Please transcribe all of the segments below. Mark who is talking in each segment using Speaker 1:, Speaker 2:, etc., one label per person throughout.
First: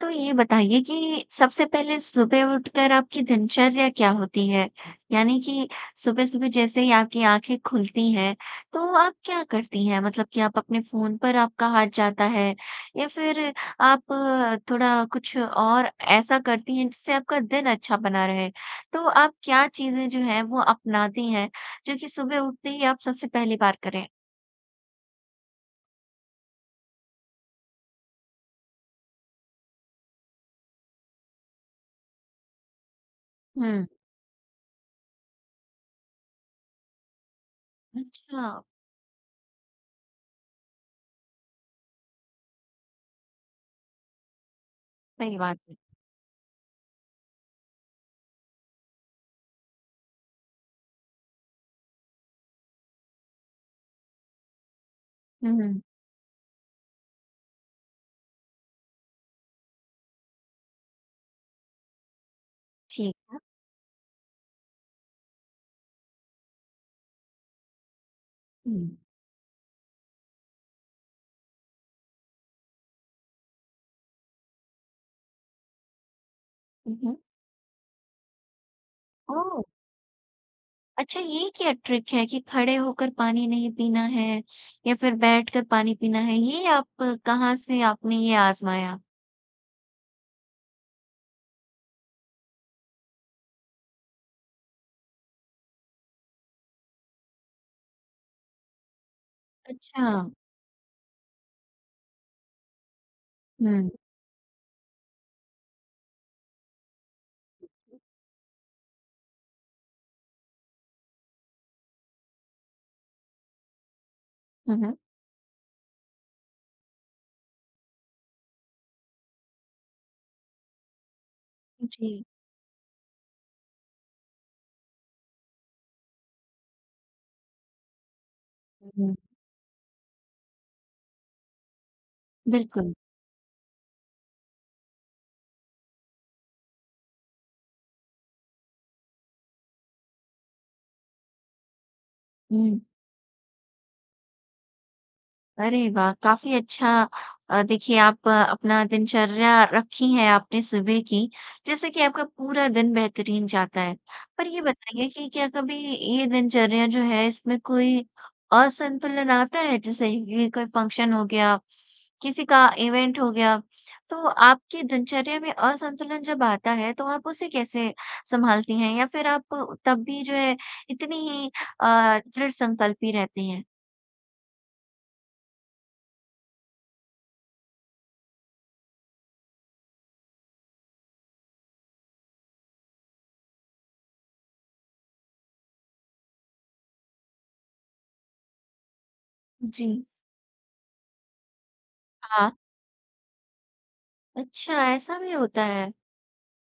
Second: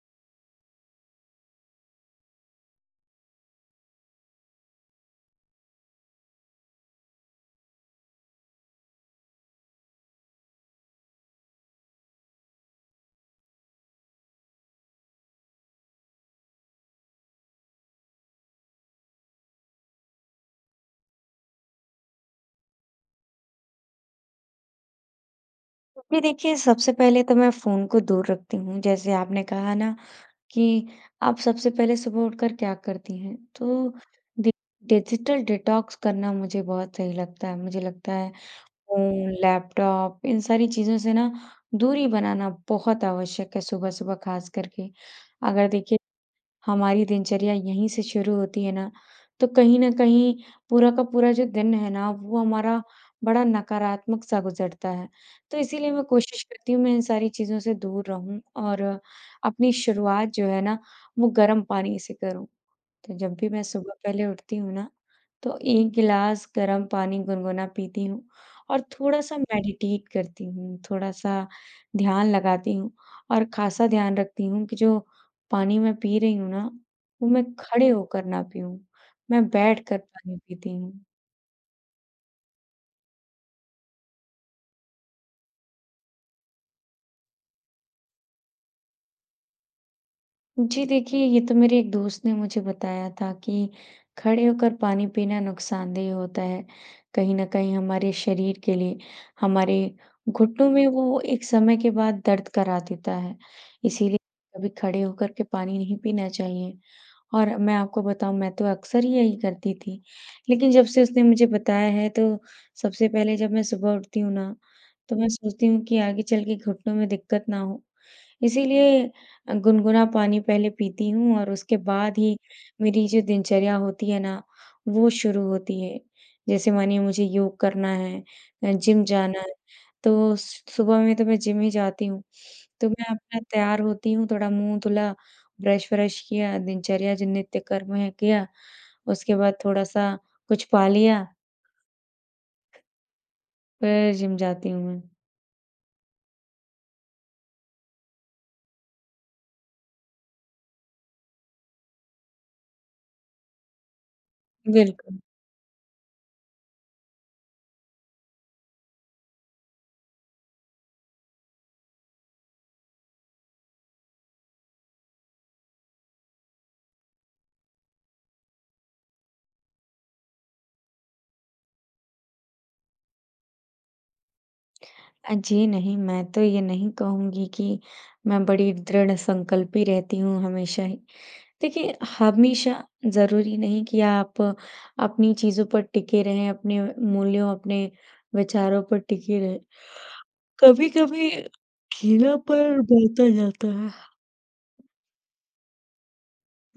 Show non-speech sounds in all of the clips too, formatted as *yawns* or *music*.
Speaker 1: तो ये बताइए कि सबसे पहले सुबह उठकर आपकी दिनचर्या क्या होती है? यानी कि सुबह-सुबह जैसे ही आपकी आँखें खुलती हैं, तो आप क्या करती हैं मतलब कि, आप अपने फ़ोन पर आपका हाथ जाता है या फ़िर आप थोड़ा कुछ और ऐसा करती हैं जिससे आपका दिन अच्छा बना रहे? तो आप क्या चीज़ें जो हैं वो अपनाती हैं, जो कि सुबह उठते ही आप सबसे पहली बार करें?
Speaker 2: तो फ़िर देखिए सबसे पहले तो मैं फ़ोन को दूर रखती हूँ, जैसे आपने कहा न कि आप सबसे पहले सुबह उठकर क्या करती हैं
Speaker 1: हुँ।
Speaker 2: तो डि डिजिटल डिटॉक्स करना मुझे बहुत सही लगता है। मुझे लगता है
Speaker 1: अच्छा।
Speaker 2: फ़ोन, लैपटॉप इन सारी चीज़ों से न दूरी बनाना बहुत आवश्यक है सुबह-सुबह ख़ास करके।
Speaker 1: सही बात
Speaker 2: अगर
Speaker 1: है।
Speaker 2: देखिए हमारी दिनचर्या यहीं से शुरू होती है ना तो कहीं न कहीं पूरा का पूरा जो दिन है ना, वो हमारा बड़ा नकारात्मक सा गुज़रता है।
Speaker 1: हुँ,
Speaker 2: तो
Speaker 1: हुँ।
Speaker 2: इसीलिए मैं कोशिश करती हूँ मैं इन सारी चीज़ों से दूर रहूँ और अपनी शुरुआत जो है ना वो गरम पानी से करूँ।
Speaker 1: ठीक
Speaker 2: तो जब
Speaker 1: है।
Speaker 2: भी मैं सुबह पहले उठती हूँ ना, तो 1 गिलास गरम पानी गुनगुना पीती हूँ और
Speaker 1: ऊँ।
Speaker 2: थोड़ा-सा मेडिटेट करती हूँ, थोड़ा-सा ध्यान लगाती हूँ। और ख़ासा ध्यान रखती हूँ कि जो पानी मैं पी रही हूँ ना,
Speaker 1: हुँ, हुँ।
Speaker 2: वो मैं खड़े होकर ना पियूँ, मैं
Speaker 1: ओह!
Speaker 2: बैठ कर पानी पीती हूँ।
Speaker 1: अच्छा ये क्या ट्रिक है कि खड़े होकर पानी नहीं पीना है या फ़िर बैठकर पानी, पीना है। ये आप कहाँ से आपने ये आजमाया?
Speaker 2: जी देखिये, ये तो मेरे एक दोस्त ने मुझे बताया था कि खड़े होकर पानी पीना नुकसानदेह होता है। कहीं न कहीं हमारे शरीर के लिए, हमारे
Speaker 1: अच्छा।
Speaker 2: घुटनों में वो एक समय के बाद दर्द करा देता है।
Speaker 1: हुँ।
Speaker 2: इसीलिए कभी खड़े होकर के पानी नहीं पीना चाहिए और मैं आपको बताऊँ, मैं तो अक्सर ही यही करती थी। लेकिन जब से उसने मुझे बताया है, तो सबसे पहले, जब मैं सुबह उठती हूँ ना,
Speaker 1: हुँ, हुँ।
Speaker 2: तो मैं सोचती हूँ कि आगे चल के घुटनों में दिक्कत ना हो। इसीलिए अ, गुनगुना पानी पहले पीती हूँ और उसके बाद
Speaker 1: जी।
Speaker 2: ही मेरी जो दिनचर्या होती है ना, वो शुरू होती है। जैसे मानिए, मुझे योग करना है या
Speaker 1: उ
Speaker 2: जिम
Speaker 1: हुँ।
Speaker 2: जाना है, तो स सुबह में तो मैं जिम ही जाती हूँ। तो
Speaker 1: बिल्कुल।
Speaker 2: मैं अपना तैयार होती हूँ, थोड़ा मुँह धुला, ब्रश व्रश किया, दिनचर्या, जिन नित्यकर्म हैं, किया, उसके बाद थोड़ा-सा कुछ पा लिया
Speaker 1: हुँ।
Speaker 2: फिर जिम जाती हूँ मैं।
Speaker 1: अरे, वाह! काफ़ी अच्छा अ, देखिए, आप अपना दिनचर्या रखी है आपने सुबह की, जिससे कि आपका पूरा दिन बेहतरीन जाता है। पर ये बताइए
Speaker 2: बिल्कुल।
Speaker 1: कि क्या कभी ये दिनचर्या जो है, इसमें कोई असंतुलन आता है? जैसे कि कोई फ़ंक्शन हो गया, किसी का इवेंट हो गया, तो आपके दिनचर्या में असंतुलन जब आता है, तो आप उसे कैसे सँभालती हैं या फ़िर आप तब भी जो है, इतनी ही अ, दृढ़ संकल्पी रहती हैं?
Speaker 2: अ, जी नहीं, मैं तो ये नहीं कहूँगी कि मैं बड़ी दृढ़ संकल्पी रहती हूँ हमेशा ही। देखिए हमेशा ज़रूरी नहीं कि आप अपनी चीज़ों पर टिके रहें, अपने मूल्यों, अपने विचारों पर टिके रहें।
Speaker 1: जी।
Speaker 2: *yawns* कभी-कभी
Speaker 1: ह हाँ।
Speaker 2: ढीलापन बढ़ता जाता है।
Speaker 1: अच्छा, ऐसा भी होता है।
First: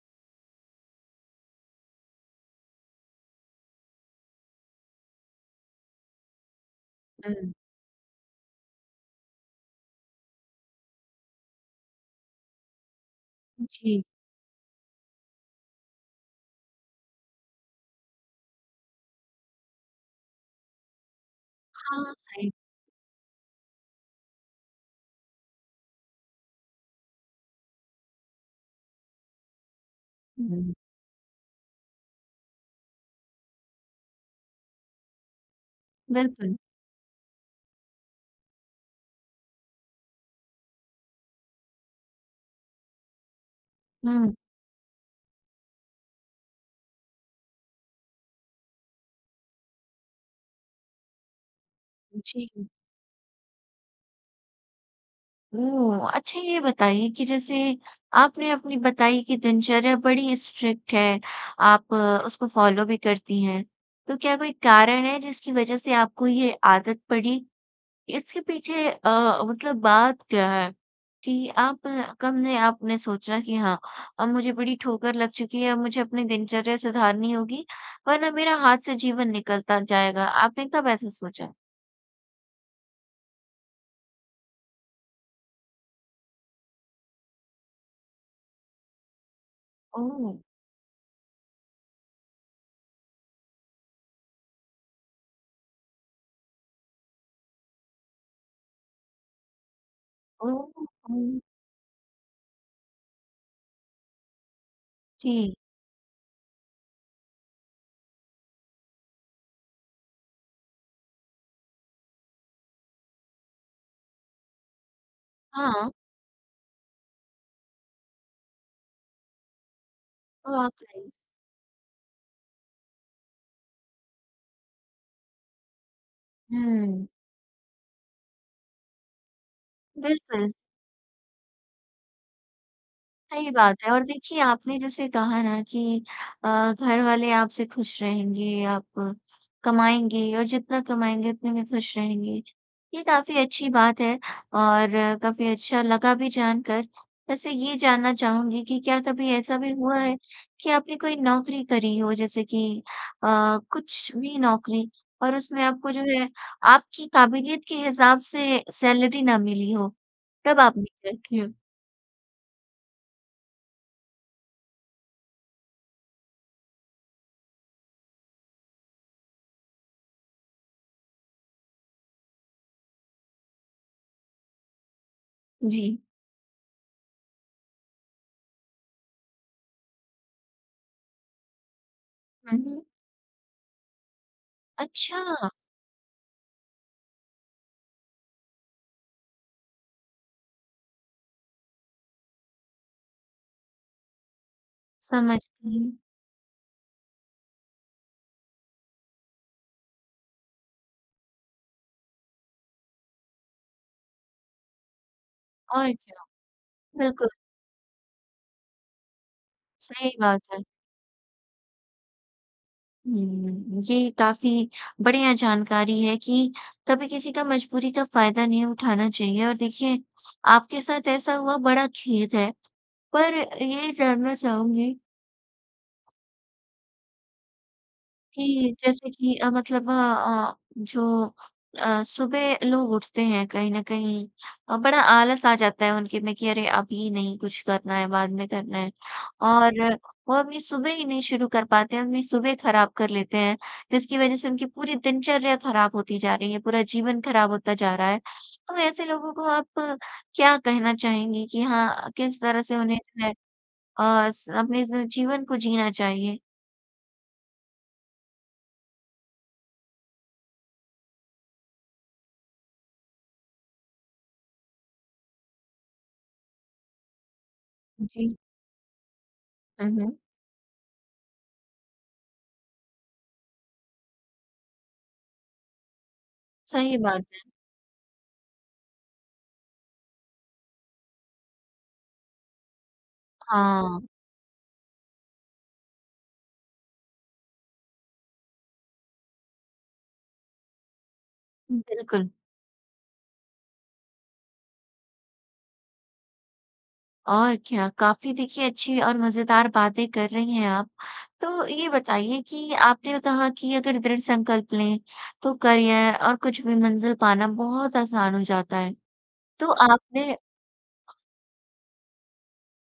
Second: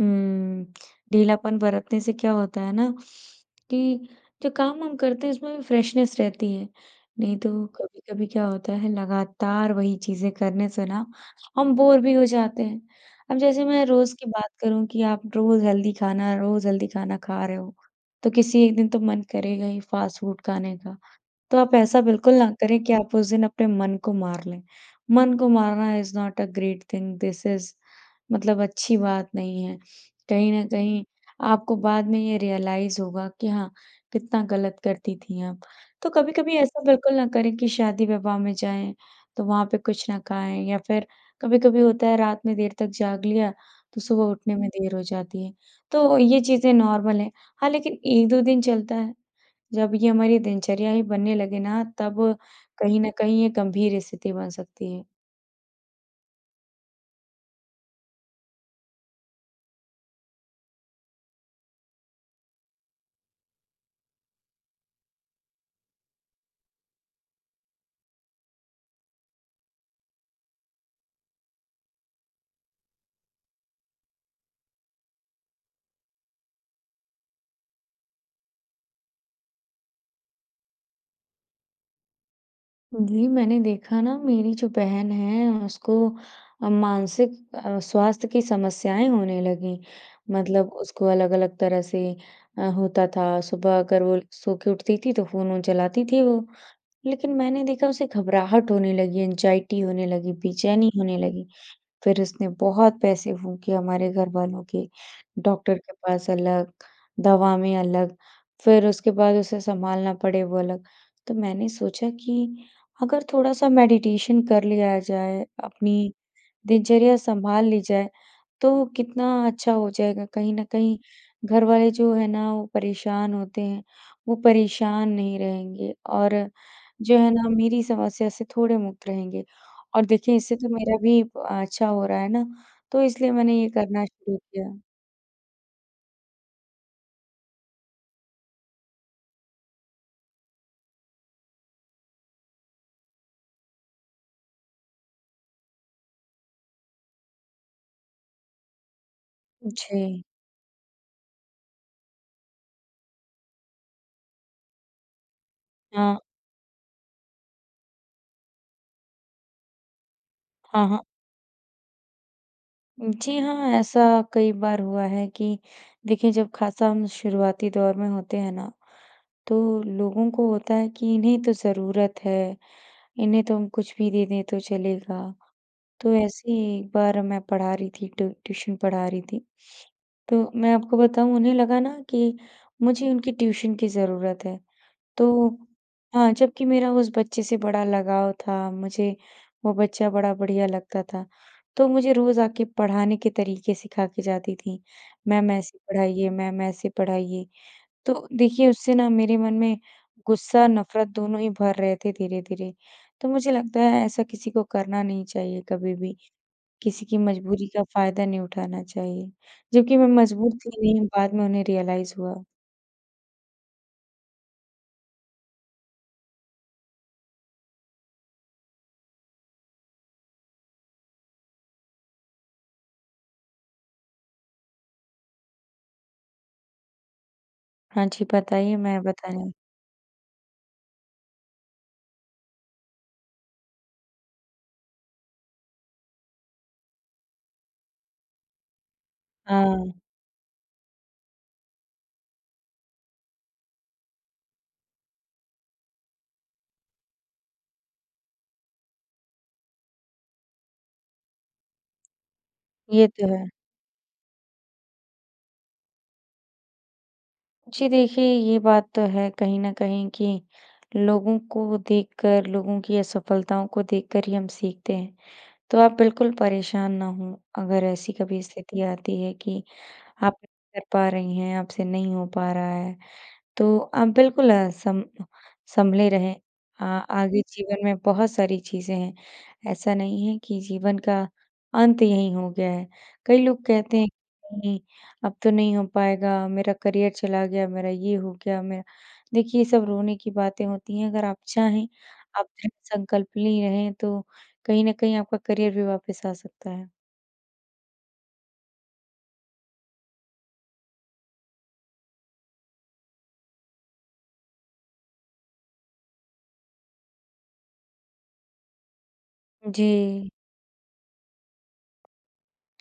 Speaker 2: हम्म, ढीलापन बरतने से क्या होता है ना कि, जो काम हम करते हैं, उसमें भी फ़्रेशनेस रहती है। नहीं तो
Speaker 1: हुँ।
Speaker 2: कभी-कभी क्या होता है, लगातार वही चीज़ें करने से ना हम बोर भी हो जाते हैं। अब जैसे मैं
Speaker 1: जी।
Speaker 2: रोज़ की बात करूँ कि आप रोज़ हेल्दी खाना रोज़ हेल्दी खाना खा रहे हो, तो किसी एक दिन तो मन करेगा ही फ़ास्ट फ़ूड खाने का। तो आप ऐसा
Speaker 1: हाँ,
Speaker 2: बिल्कुल ना
Speaker 1: सही।
Speaker 2: करें कि आप उस दिन अपने मन को मार लें। मन को मारना is not a great thing this is मतलब अच्छी बात नहीं है। कहीं न कहीं आपको बाद में ये रियलाइज़ होगा कि हाँ, कितना गलत करती थी आप। तो कभी-कभी
Speaker 1: बिल्कुल।
Speaker 2: ऐसा बिल्कुल ना करें कि शादी-विवाह में जाएँ, तो वहाँ पे कुछ ना खाएँ या फिर कभी-कभी होता है, रात में देर तक जाग लिया, तो
Speaker 1: हुँ,
Speaker 2: सुबह
Speaker 1: हुँ।
Speaker 2: उठने में देर हो जाती है, तो ये चीज़े नॉर्मल हैं। हाँ, लेकिन 1-2 दिन चलता है। जब ये हमारी दिनचर्या ही बनने लगे ना तब
Speaker 1: जी।
Speaker 2: कहीं न कहीं ये गंभीर स्थिति बन सकती है।
Speaker 1: ओह! अच्छा ये बताइए कि जैसे आपने अपनी बताई कि दिनचर्या बड़ी स्ट्रिक्ट है, आप उसको फॉलो भी करती हैं। तो क्या कोई कारण है, जिसकी वजह से आपको ये आदत पड़ी? इसके पीछे अ, मतलब बात क्या है कि आप कब ने, आपने सोचा कि हाँ, अब मुझे बड़ी ठोकर लग चुकी है, अब मुझे अपने दिनचर्या सुधारनी होगी, वरना मेरा हाथ से जीवन निकलता जाएगा। आपने कब ऐसा सोचा?
Speaker 2: जी, मैंने देखा ना, मेरी जो बहन है, उसको मानसिक अ, स्वास्थ्य की समस्याएँ होने लगीं,
Speaker 1: ओह!
Speaker 2: मतलब उसको अलग-अलग तरह से अ, होता था। सुबह अगर वो एक सोके उठती थी, तो फ़ोन-वोन चलाती थी वो। लेकिन मैंने देखा, उसे घबराहट होने लगी, ऐंगज़ाइटी होने लगी,
Speaker 1: ओह!
Speaker 2: बेचैनी होने
Speaker 1: *unintelligible*
Speaker 2: लगी। फिर उसने बहुत पैसे फूँके हमारे घरवालों के,
Speaker 1: जी।
Speaker 2: डॉक्टर के पास अलग, दवा में अलग, फिर उसके बाद उसे संभालना पड़े, वो अलग। तो मैंने सोचा कि अगर थोड़ा-सा मेडिटेशन कर लिया जाए,
Speaker 1: हाँ।
Speaker 2: अपनी दिनचर्या सँभाल ली जाए, तो कितना अच्छा हो जाएगा। कहीं न
Speaker 1: बहुत
Speaker 2: कहीं
Speaker 1: सही।
Speaker 2: घरवाले जो हैं ना, वो परेशान होते हैं। वो परेशान नहीं रहेंगे और
Speaker 1: हुँ।
Speaker 2: जो है ना, मेरी समस्या से थोड़े मुक्त रहेंगे और देखिए,
Speaker 1: बिल्कुल।
Speaker 2: इससे तो मेरा भी अच्छा हो रहा है ना, तो इसलिए
Speaker 1: सही
Speaker 2: मैंने ये
Speaker 1: बात है और
Speaker 2: करना शुरू
Speaker 1: देखिए,
Speaker 2: किया।
Speaker 1: आपने जैसे कहा ना कि अ, घरवाले आपसे खुश रहेंगे, आप कमाएँगे और जितना कमाएँगे, उतने में खुश रहेंगे। ये काफ़ी अच्छी बात है और काफ़ी अच्छा लगा भी जानकर। वैसे ये जानना चाहूँगी कि क्या कभी ऐसा भी हुआ है
Speaker 2: जी।
Speaker 1: कि आपने कोई नौकरी करी हो, जैसे कि अ, कुछ भी नौकरी और उसमें आपको जो
Speaker 2: हाँ।
Speaker 1: है, आपकी काबिलियत के हिसाब से सैलरी ना मिली हो, तब आपने
Speaker 2: हाँ, हाँ।
Speaker 1: क्या किया?
Speaker 2: जी हाँ, ऐसा कई बार हुआ है कि देखिए, जब खासा हम शुरुआती दौर में होते हैं ना, तो लोगों को होता है कि, "इन्हें तो ज़रूरत है। इन्हें तो हम कुछ भी दे दें, तो चलेगा।"
Speaker 1: जी।
Speaker 2: तो ऐसे ही एक बार मैं पढ़ा रही थी ट्यू ट्यूशन पढ़ा रही थी। तो मैं आपको बताऊँ, उन्हें लगा ना कि
Speaker 1: उहुँ।
Speaker 2: मुझे उनकी ट्यूशन की ज़रूरत है।
Speaker 1: अच्छा!
Speaker 2: तो हाँ, जबकि मेरा उस बच्चे से बड़ा लगाव था, मुझे वो बच्चा बड़ा बढ़िया लगता था। तो मुझे रोज़ आके पढ़ाने के तरीके सिखा के जाती थीं, "मैम
Speaker 1: समझती
Speaker 2: ऐसे
Speaker 1: हूँ।
Speaker 2: पढ़ाइए, मैम ऐसे पढ़ाइए।" तो देखिए, उससे ना मेरे मन में गुस्सा, नफ़रत, दोनों ही भर रहे थे धीरे-धीरे। तो मुझे लगता है, ऐसा किसी को करना नहीं चाहिए
Speaker 1: और
Speaker 2: कभी भी।
Speaker 1: क्या।
Speaker 2: किसी की
Speaker 1: बिल्कुल।
Speaker 2: मजबूरी का फ़ायदा नहीं उठाना चाहिए। जबकि मैं
Speaker 1: सही बात
Speaker 2: मजबूर
Speaker 1: है।
Speaker 2: थी नहीं, बाद में उन्हें रियलाइज़ हुआ।
Speaker 1: हुँ, ये काफ़ी बढ़िया जानकारी है कि कभी किसी का मजबूरी का फ़ायदा नहीं उठाना चाहिए, और देखिए आपके साथ ऐसा हुआ, बड़ा खेद है। पर ये जानना चाहूँगी
Speaker 2: हाँ जी,
Speaker 1: कि
Speaker 2: बताइए, मैं
Speaker 1: जैसे कि
Speaker 2: बताईं
Speaker 1: अ,
Speaker 2: हूँ।
Speaker 1: मतलब अ अ, जो अ, सुबह लोग उठते हैं कहीं न कहीं अ, बड़ा आलस आ जाता है उनके में कि अरे, अभी नहीं कुछ करना है, बाद में करना है। और
Speaker 2: हाँ।
Speaker 1: वो अपनी सुबह ही नहीं शुरू कर पाते हैं, अपनी सुबह खराब कर लेते हैं, जिसकी वजह से उनकी पूरी दिनचर्या खराब होती जा रही है, पूरा जीवन खराब होता जा रहा है। तो ऐसे लोगों को आप क्या कहना चाहेंगी कि हाँ, किस तरह से उन्हें
Speaker 2: ये
Speaker 1: जो
Speaker 2: तो
Speaker 1: है
Speaker 2: है।
Speaker 1: अ, स अपने इस जीवन को जीना चाहिए?
Speaker 2: जी, देखिए ये बात तो है कहीं न कहीं कि लोगों को देखकर, लोगों की असफलताओं को देखकर ही हम सीखते हैं, तो आप बिल्कुल परेशान ना हों। अगर ऐसी
Speaker 1: जी।
Speaker 2: कभी स्थिति आती है कि
Speaker 1: हुँ, हुँ।
Speaker 2: आप कर पा रही हैं, आपसे नहीं हो पा रहा है, तो अ, बिल्कुल अ, सम सँभले रहें। अ,
Speaker 1: सही बात
Speaker 2: आगे
Speaker 1: है।
Speaker 2: जीवन में बहुत सारी चीज़ें हैं, ऐसा नहीं है कि जीवन का अंत यहीं हो गया है। कई लोग कहते
Speaker 1: हाँ।
Speaker 2: हैं, "नहीं, अब तो नहीं हो पाएगा, मेरा करियर चला गया, मेरा ये हो गया, मेरा" देखिए ये सब रोने की बातें होती हैं, अगर आप चाहें,
Speaker 1: बिल्कुल।
Speaker 2: आप दृढ़ संकल्प ली रहें, तो कहीं न कहीं आपका करियर भी वापस आ सकता है।
Speaker 1: और क्या। काफ़ी देखिए अच्छी और मज़ेदार बातें कर रही हैं आप, तो ये बताइए कि आपने अ, कहा कि अगर दृढ़ संकल्प लें, तो करियर और कुछ भी मंज़िल पाना बहुत आसान हो जाता है। तो
Speaker 2: जी।
Speaker 1: आपने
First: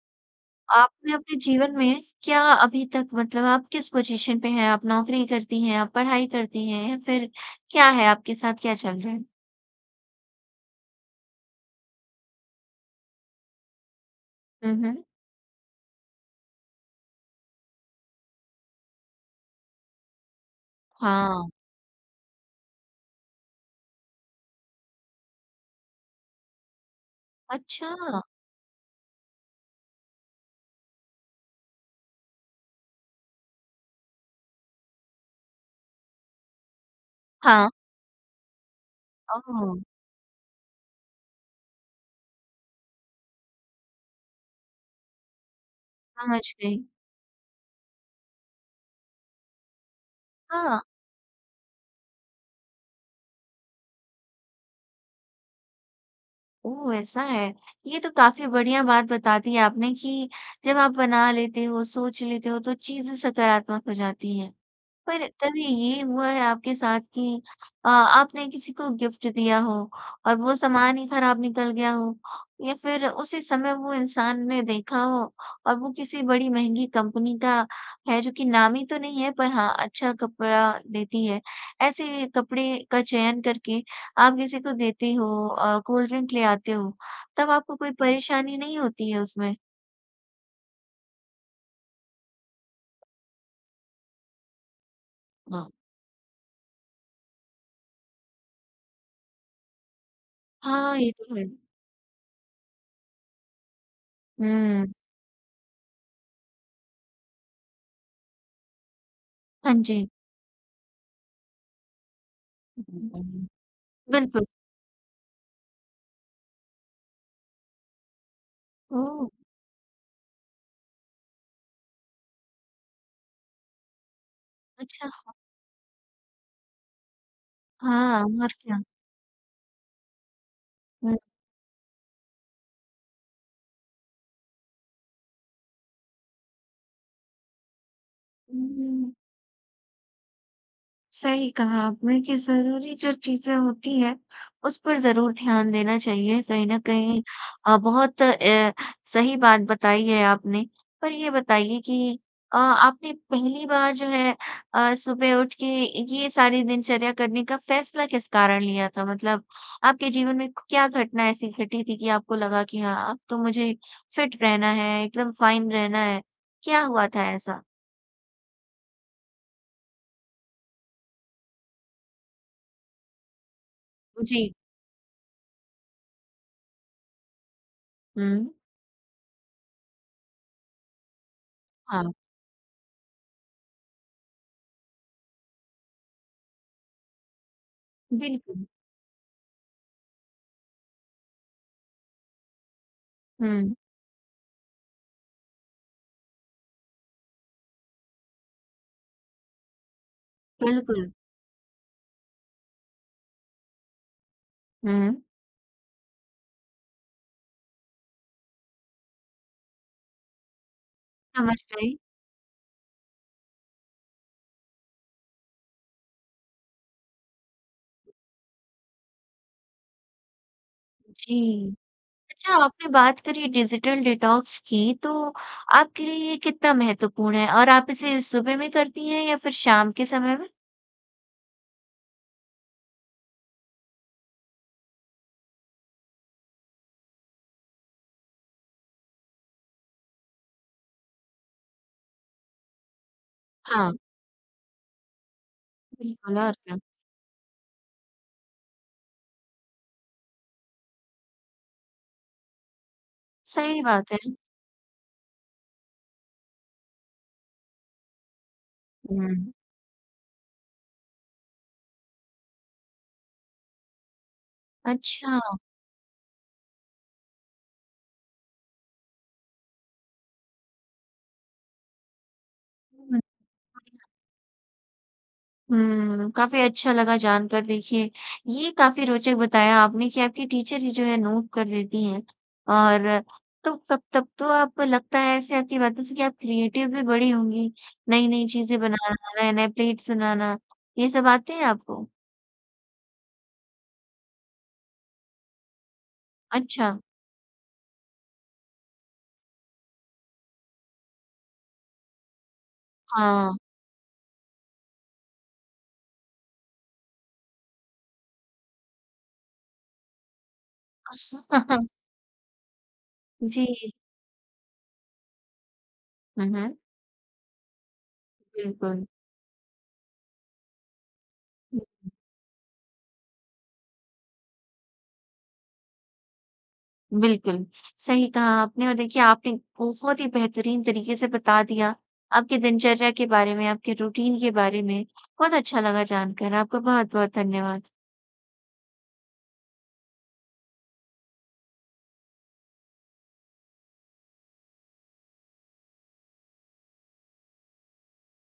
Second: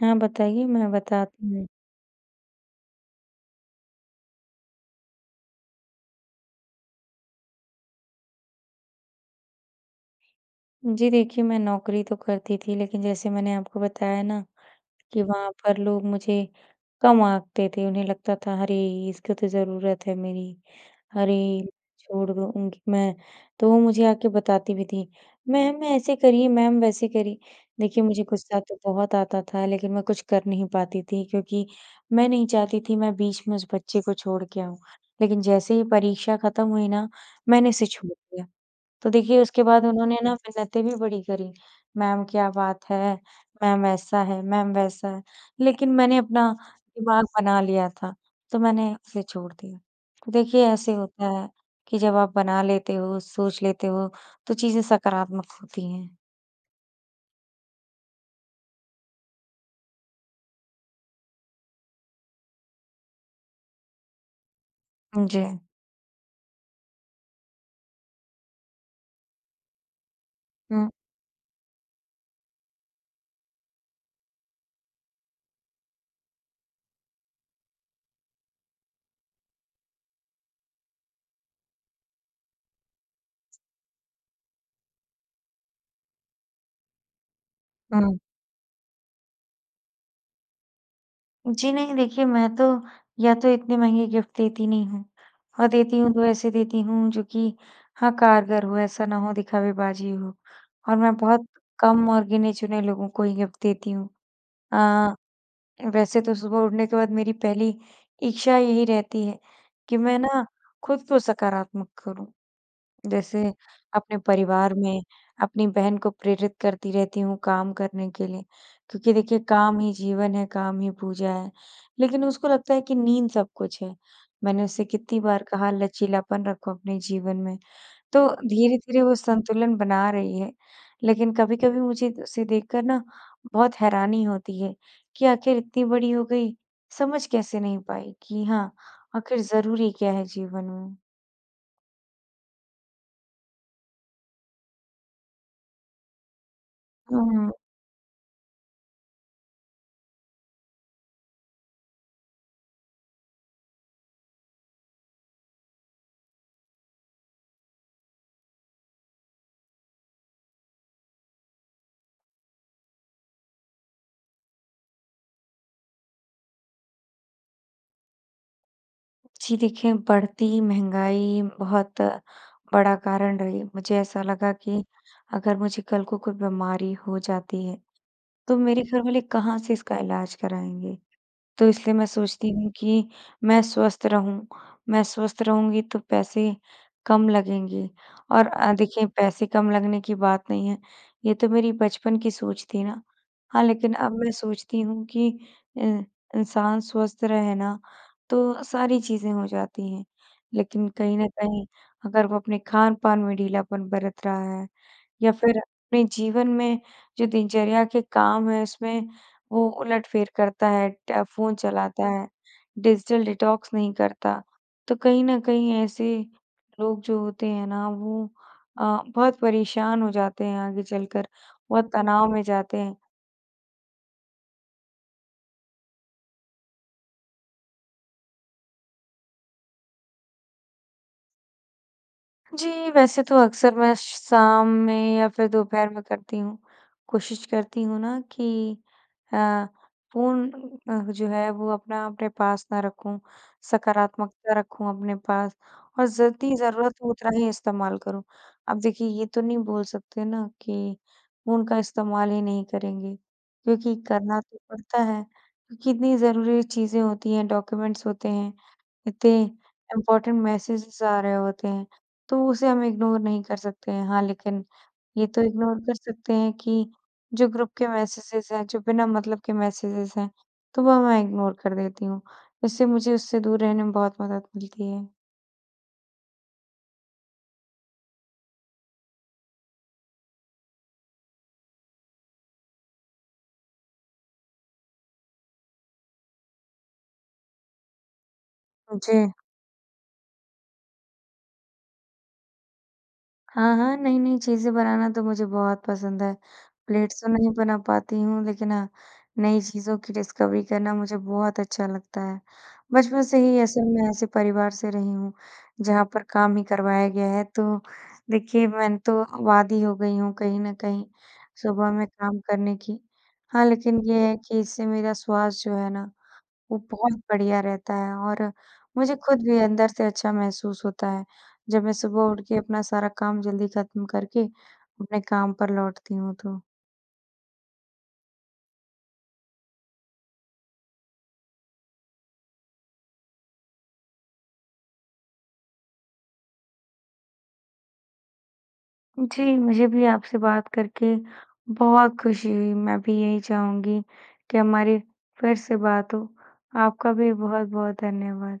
Speaker 2: हाँ बताइए, मैं
Speaker 1: आपने अपने
Speaker 2: बताती हूँ।
Speaker 1: जीवन में क्या अभी तक मतलब आप किस पॉज़िशन पे हैं? आप नौकरी करती हैं, आप पढ़ाई करती हैं, या फिर क्या है आपके साथ, क्या चल रहा है?
Speaker 2: जी देखिए, मैं नौकरी तो करती थी। लेकिन जैसे मैंने आपको बताया ना,
Speaker 1: हुँ, हुँ।
Speaker 2: कि वहाँ पर लोग मुझे कम आँकते थे। उन्हें लगता था अरे इसको तो ज़रूरत है मेरी,
Speaker 1: हाँ।
Speaker 2: अरे छोड़ दो उनकी मैं तो मुझे आ के बताती भी थी, मैम ऐसे करिए, मैम वैसे करिए। देखिए
Speaker 1: अच्छा!
Speaker 2: मुझे गुस्सा तो बहुत आता था, लेकिन मैं कुछ कर नहीं पाती थी, क्योंकि मैं नहीं चाहती थी मैं बीच में उस बच्चे को छोड़ के आऊँ, लेकिन जैसे ही परीक्षा खत्म हुई ना, मैंने
Speaker 1: हाँ।
Speaker 2: इसे छोड़ दिया। तो देखिए उसके
Speaker 1: ओह!
Speaker 2: बाद उन्होंने ना मिन्नतें भी बड़ी करी, मैम क्या बात है मैम ऐसा है, मैम वैसा है लेकिन मैंने
Speaker 1: समझ
Speaker 2: अपना
Speaker 1: गई।
Speaker 2: दिमाग बना लिया था, तो मैंने उसे छोड़ दिया। देखिए
Speaker 1: हाँ।
Speaker 2: ऐसे होता है, कि जब आप बना लेते हो सोच लेते हो तो चीज़ें सकारात्मक होती हैं।
Speaker 1: ओह ऐसा है, ये तो काफ़ी बढ़िया बात बता दी आपने कि जब आप बना लेते हो, सोच लेते हो तो चीज़ें सकारात्मक हो जाती हैं। पर
Speaker 2: जी।
Speaker 1: तभी ये हुआ है आपके साथ कि अ आपने किसी को गिफ्ट दिया हो और वो
Speaker 2: हुँ।
Speaker 1: सामान ही खराब निकल गया हो? या फिर उसी समय वो इंसान ने देखा हो और वो किसी बड़ी महँगी कंपनी का है जो कि नामी तो नहीं है पर हाँ अच्छा कपड़ा देती है। ऐसे कपड़े का चयन करके आप किसी को देते हो, अ, कोल्ड ड्रिंक ले आते हो। तब आपको कोई
Speaker 2: हुँ।
Speaker 1: परेशानी नहीं होती है उसमें?
Speaker 2: जी नहीं, देखिए मैं तो या तो इतने महँगे गिफ्ट देती नहीं हूँ, और
Speaker 1: वाह।
Speaker 2: देती हूँ, तो ऐसे देती हूँ जो कि हाँ, कारगर हो ऐसा ना हो दिखावेबाजी हो।
Speaker 1: हाँ।
Speaker 2: और
Speaker 1: ये
Speaker 2: मैं
Speaker 1: तो है।
Speaker 2: बहुत कम और गिने-चुने लोगों को ही देती हूँ।
Speaker 1: हुँ।
Speaker 2: अ, वैसे तो सुबह उठने के बाद मेरी पहली इच्छा यही रहती है,
Speaker 1: हाँ
Speaker 2: कि
Speaker 1: जी।
Speaker 2: मैं ना खुद को सकारात्मक करूँ,
Speaker 1: *unintelligible*
Speaker 2: जैसे अपने
Speaker 1: बिल्कुल।
Speaker 2: परिवार में अपनी बहन को प्रेरित करती रहती हूँ, काम करने के लिए, क्योंकि
Speaker 1: ओह!
Speaker 2: देखिए काम ही जीवन है, काम ही पूजा है। लेकिन उसको लगता है, कि नींद सब कुछ है। मैंने उससे
Speaker 1: अच्छा,
Speaker 2: कितनी
Speaker 1: हाँ।
Speaker 2: बार कहा लचीलापन रखो अपने जीवन में
Speaker 1: हाँ
Speaker 2: तो
Speaker 1: और क्या।
Speaker 2: धीरे-धीरे वों संतुलन बना रही है,
Speaker 1: हुँ।
Speaker 2: लेकिन कभी-कभी मुझे उसे देखकर ना बहुत हैरानी होती है, कि आख़िर इतनी बड़ी हो गई, समझ कैसे नहीं पाई कि
Speaker 1: हुँ,
Speaker 2: हाँ
Speaker 1: हुँ, हुँ।
Speaker 2: आख़िर ज़रूरी क्या है जीवन में।
Speaker 1: सही कहा आपने कि ज़रूरी जो चीज़ें होती हैं, उस पर ज़रूर ध्यान देना चाहिए कहीं न कहीं,
Speaker 2: हुँ।
Speaker 1: अ, बहुत अ, सही बात बताई है। आपने पर ये बताइए कि अ, आपने पहली बार जो है, अ, सुबह उठ के ये सारे दिनचर्या करने का फ़ैसला किस कारण लिया था? मतलब, आपके जीवन में क क्या घटना ऐसी घटी थी? कि आपको लगा कि हाँ अब तो मुझे फिट रहना है, एकदम फाइन रहना है, क्या हुआ था ऐसा?
Speaker 2: जी, देखें बढ़ती महँगाई बहुत बड़ा कारण रही, मुझे ऐसा
Speaker 1: जी।
Speaker 2: लगा कि, अगर मुझे कल को कोई बीमारी हो जाती है,
Speaker 1: हुँ।
Speaker 2: तो मेरे घरवाले कहाँ से इसका इलाज कराएँगे। तो इसलिए मैं
Speaker 1: हाँ।
Speaker 2: सोचती हूँ, कि मैं स्वस्थ रहूँ, मैं स्वस्थ रहूँगी, तो पैसे कम लगेंगे और
Speaker 1: बिल्कुल।
Speaker 2: अ, देखिए, पैसे कम लगने की बात नहीं है, ये तो मेरी बचपन की सोच थी ना। हाँ,
Speaker 1: हुँ।
Speaker 2: लेकिन अब मैं सोचती हूँ कि अ, इंसान स्वस्थ रहे ना, तो सारी चीज़ें हो जाती हैं। लेकिन
Speaker 1: बिल्कुल।
Speaker 2: कहीं न कहीं अगर वो अपने खान-पान में ढीलापन बरत रहा है
Speaker 1: हुँ।
Speaker 2: या फिर अपने जीवन में जो दिनचर्या के काम हैं, उसमें वो उलटफेर करता है, ट फ़ोन
Speaker 1: समझ गई।
Speaker 2: चलाता है, डिजिटल डिटॉक्स नहीं करता। तो कहीं न कहीं ऐसे लोग जो होते हैं, ना वो अ, बहुत परेशान हो जाते हैं, आगे चलकर,
Speaker 1: जी,
Speaker 2: बहुत तनाव में
Speaker 1: अच्छा
Speaker 2: जाते
Speaker 1: आपने
Speaker 2: हैं।
Speaker 1: बात करी डिजिटल डिटॉक्स की, तो आपके लिए ये कितना महत्वपूर्ण है और आप इसे सुबह में करती हैं या फिर शाम के समय में?
Speaker 2: जी, वैसे तो अक्सर मैं शाम में या फिर दोपहर में करती हूँ, कोशिश करती हूँ ना, कि अ, फ़ोन अ, जो है वो अपना अपने पास ना रखूँ।
Speaker 1: हाँ।
Speaker 2: सकारात्मकता रखूँ अपने पास और
Speaker 1: बिल्कुल और
Speaker 2: जितनी
Speaker 1: क्या?
Speaker 2: ज़रूरत हो उतना ही इस्तेमाल करूँ। अब देखिए, ये तो नहीं बोल सकते ना, कि उनका इस्तेमाल ही नहीं करेंगे।
Speaker 1: सही
Speaker 2: क्योंकि
Speaker 1: बात है।
Speaker 2: करना तो पड़ता है अ, कितनी ज़रूरी चीज़ें होती हैं, डॉक्यूमेंट्स होते हैं। इतने
Speaker 1: हुँ।
Speaker 2: इम्पॉर्टेंट मैसेजेज़ आ रहे होते हैं, तो उसे हम इग्नोर नहीं कर सकते हैं। हाँ, लेकिन ये
Speaker 1: अच्छा।
Speaker 2: तो इग्नोर कर सकते हैं, कि जो ग्रुप के मैसेजेज़ हैं, जो बिना मतलब के मैसेजेज़ हैं, तो वह मैं इग्नोर कर देती हूँ। इससे मुझे
Speaker 1: हुँ।
Speaker 2: उससे दूर रहने में
Speaker 1: *unintelligible*
Speaker 2: बहुत मदद मिलती है।
Speaker 1: हुँ। काफ़ी अच्छा लगा जानकर देखिए ये काफ़ी रोचक बताया आपने कि आपकी टीचर ही जो है नोट कर लेती हैं और तो तब तब तो आपको लगता है ऐसे आपकी बातों से कि आप क्रिएटिव भी बड़ी होंगी। नई-नई चीज़ें बनाना,
Speaker 2: जी।
Speaker 1: नए-नए प्लेट्स बनाना। ये सब आते हैं आपको?
Speaker 2: हाँ, हाँ। नई-नई चीज़ें बनाना तो मुझे बहुत पसंद है।
Speaker 1: अच्छा।
Speaker 2: प्लेट्स तो मै नहीं बना पाती हूँ लेकिन हाँ, नई चीज़ों की डिस्कवरी करना मुझे बहुत अच्छा लगता है। बचपन से
Speaker 1: हाँ।
Speaker 2: ही ऐसे मैं ऐसे परिवार से रही हूँ, जहाँ पर काम ही करवाया गया है, तो देखिए मैं तो अब आदी ही हो गई हूँ कहीं न कहीं
Speaker 1: *laughs*
Speaker 2: सुबह में काम करने की। हाँ,
Speaker 1: जी।
Speaker 2: लेकिन ये है कि इससे मेरा स्वस्थ जो है ना
Speaker 1: हुँ, हुँ।
Speaker 2: वो बहुत बढ़िया रहता है और
Speaker 1: बिल्कुल।
Speaker 2: मुझे खुद भी अंदर से अच्छा महसूस होता है, जब मैं
Speaker 1: *unintelligible*
Speaker 2: सुबह उठकर अपना सारा काम जल्दी ख़त्म करके अपने काम पर लौटती हूँ तो।
Speaker 1: बिल्कुल, सही कहा आपने और देखिए आपने बहुत ही बेहतरीन तरीके से बता दिया। आपके दिनचर्या के बारे में, आपके रूटीन के बारे में, बहुत अच्छा लगा जानकर। आपका बहुत-बहुत धन्यवाद।
Speaker 2: जी, मुझे भी आपसे बात करके बहुत खुशी हुई। मैं भी यहीं चाहूँगी कि हमारी फ़िर से बात हो। आपका भी बहुत-बहुत धन्यवाद।